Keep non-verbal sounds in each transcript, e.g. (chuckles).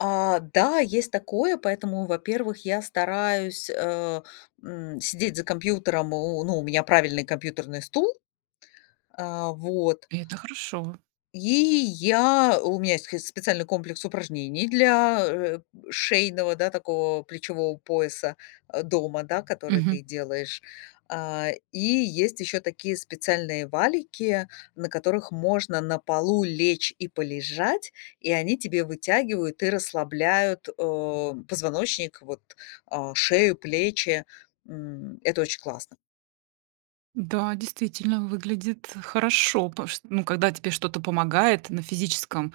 А, да, есть такое, поэтому, во-первых, я стараюсь, э, м, сидеть за компьютером, о ну, у меня правильный компьютерный стул. А, вот. И это хорошо. И, я у меня есть схыз специальный комплекс упражнений для, э, шейного, да, такого плечевого пояса, а, дома, да, который Мгм. ты делаешь. А, и есть еще такие специальные валики, на которых можно на полу лечь и полежать, и они тебе вытягивают и расслабляют, э, позвоночник вот, а, шею, плечи. М, это очень классно. Да, действительно, выглядит хорошо, пош ну, когда тебе что-то помогает на физическом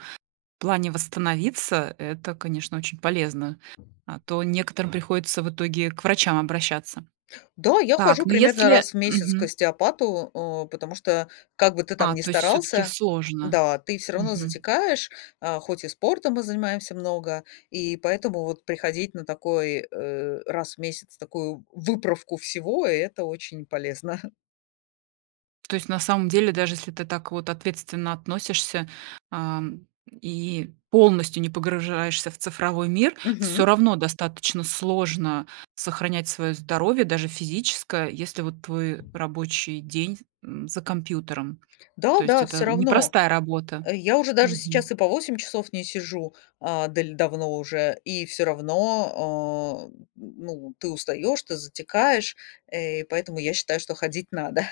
плане восстановиться, это, конечно, очень полезно, а то некоторым приходится, в итоге, к врачам обращаться. Да, я хожу Так, но примерно если раз в месяц к Мгм. остеопату, э, потому что как бы ты там А, не то есть всё-таки старался, сложно. да, ты всё равно Мгм. затекаешь, а, хоть и спортом мы занимаемся много, и поэтому, вот приходить на такой, э, раз в месяц такую выправку всего- это очень полезно. (chuckles) То есть на самом деле, даже если ты так вот ответственно относишься, ам, и полностью не погружаешься в цифровой мир, всё Мгм. равно достаточно сложно сохранять свое здоровье, даже физическое, если вот твой рабочий день, м, за компьютером. То Да есть, да, это всё равно. непростая работа. Я уже даже Мгм. сейчас и по 8 часов не сижу, а, даль давно уже, и всё равно, а, м, ну, ты устаёшь, ты затекаешь, э, и поэтому я считаю, ходить надо.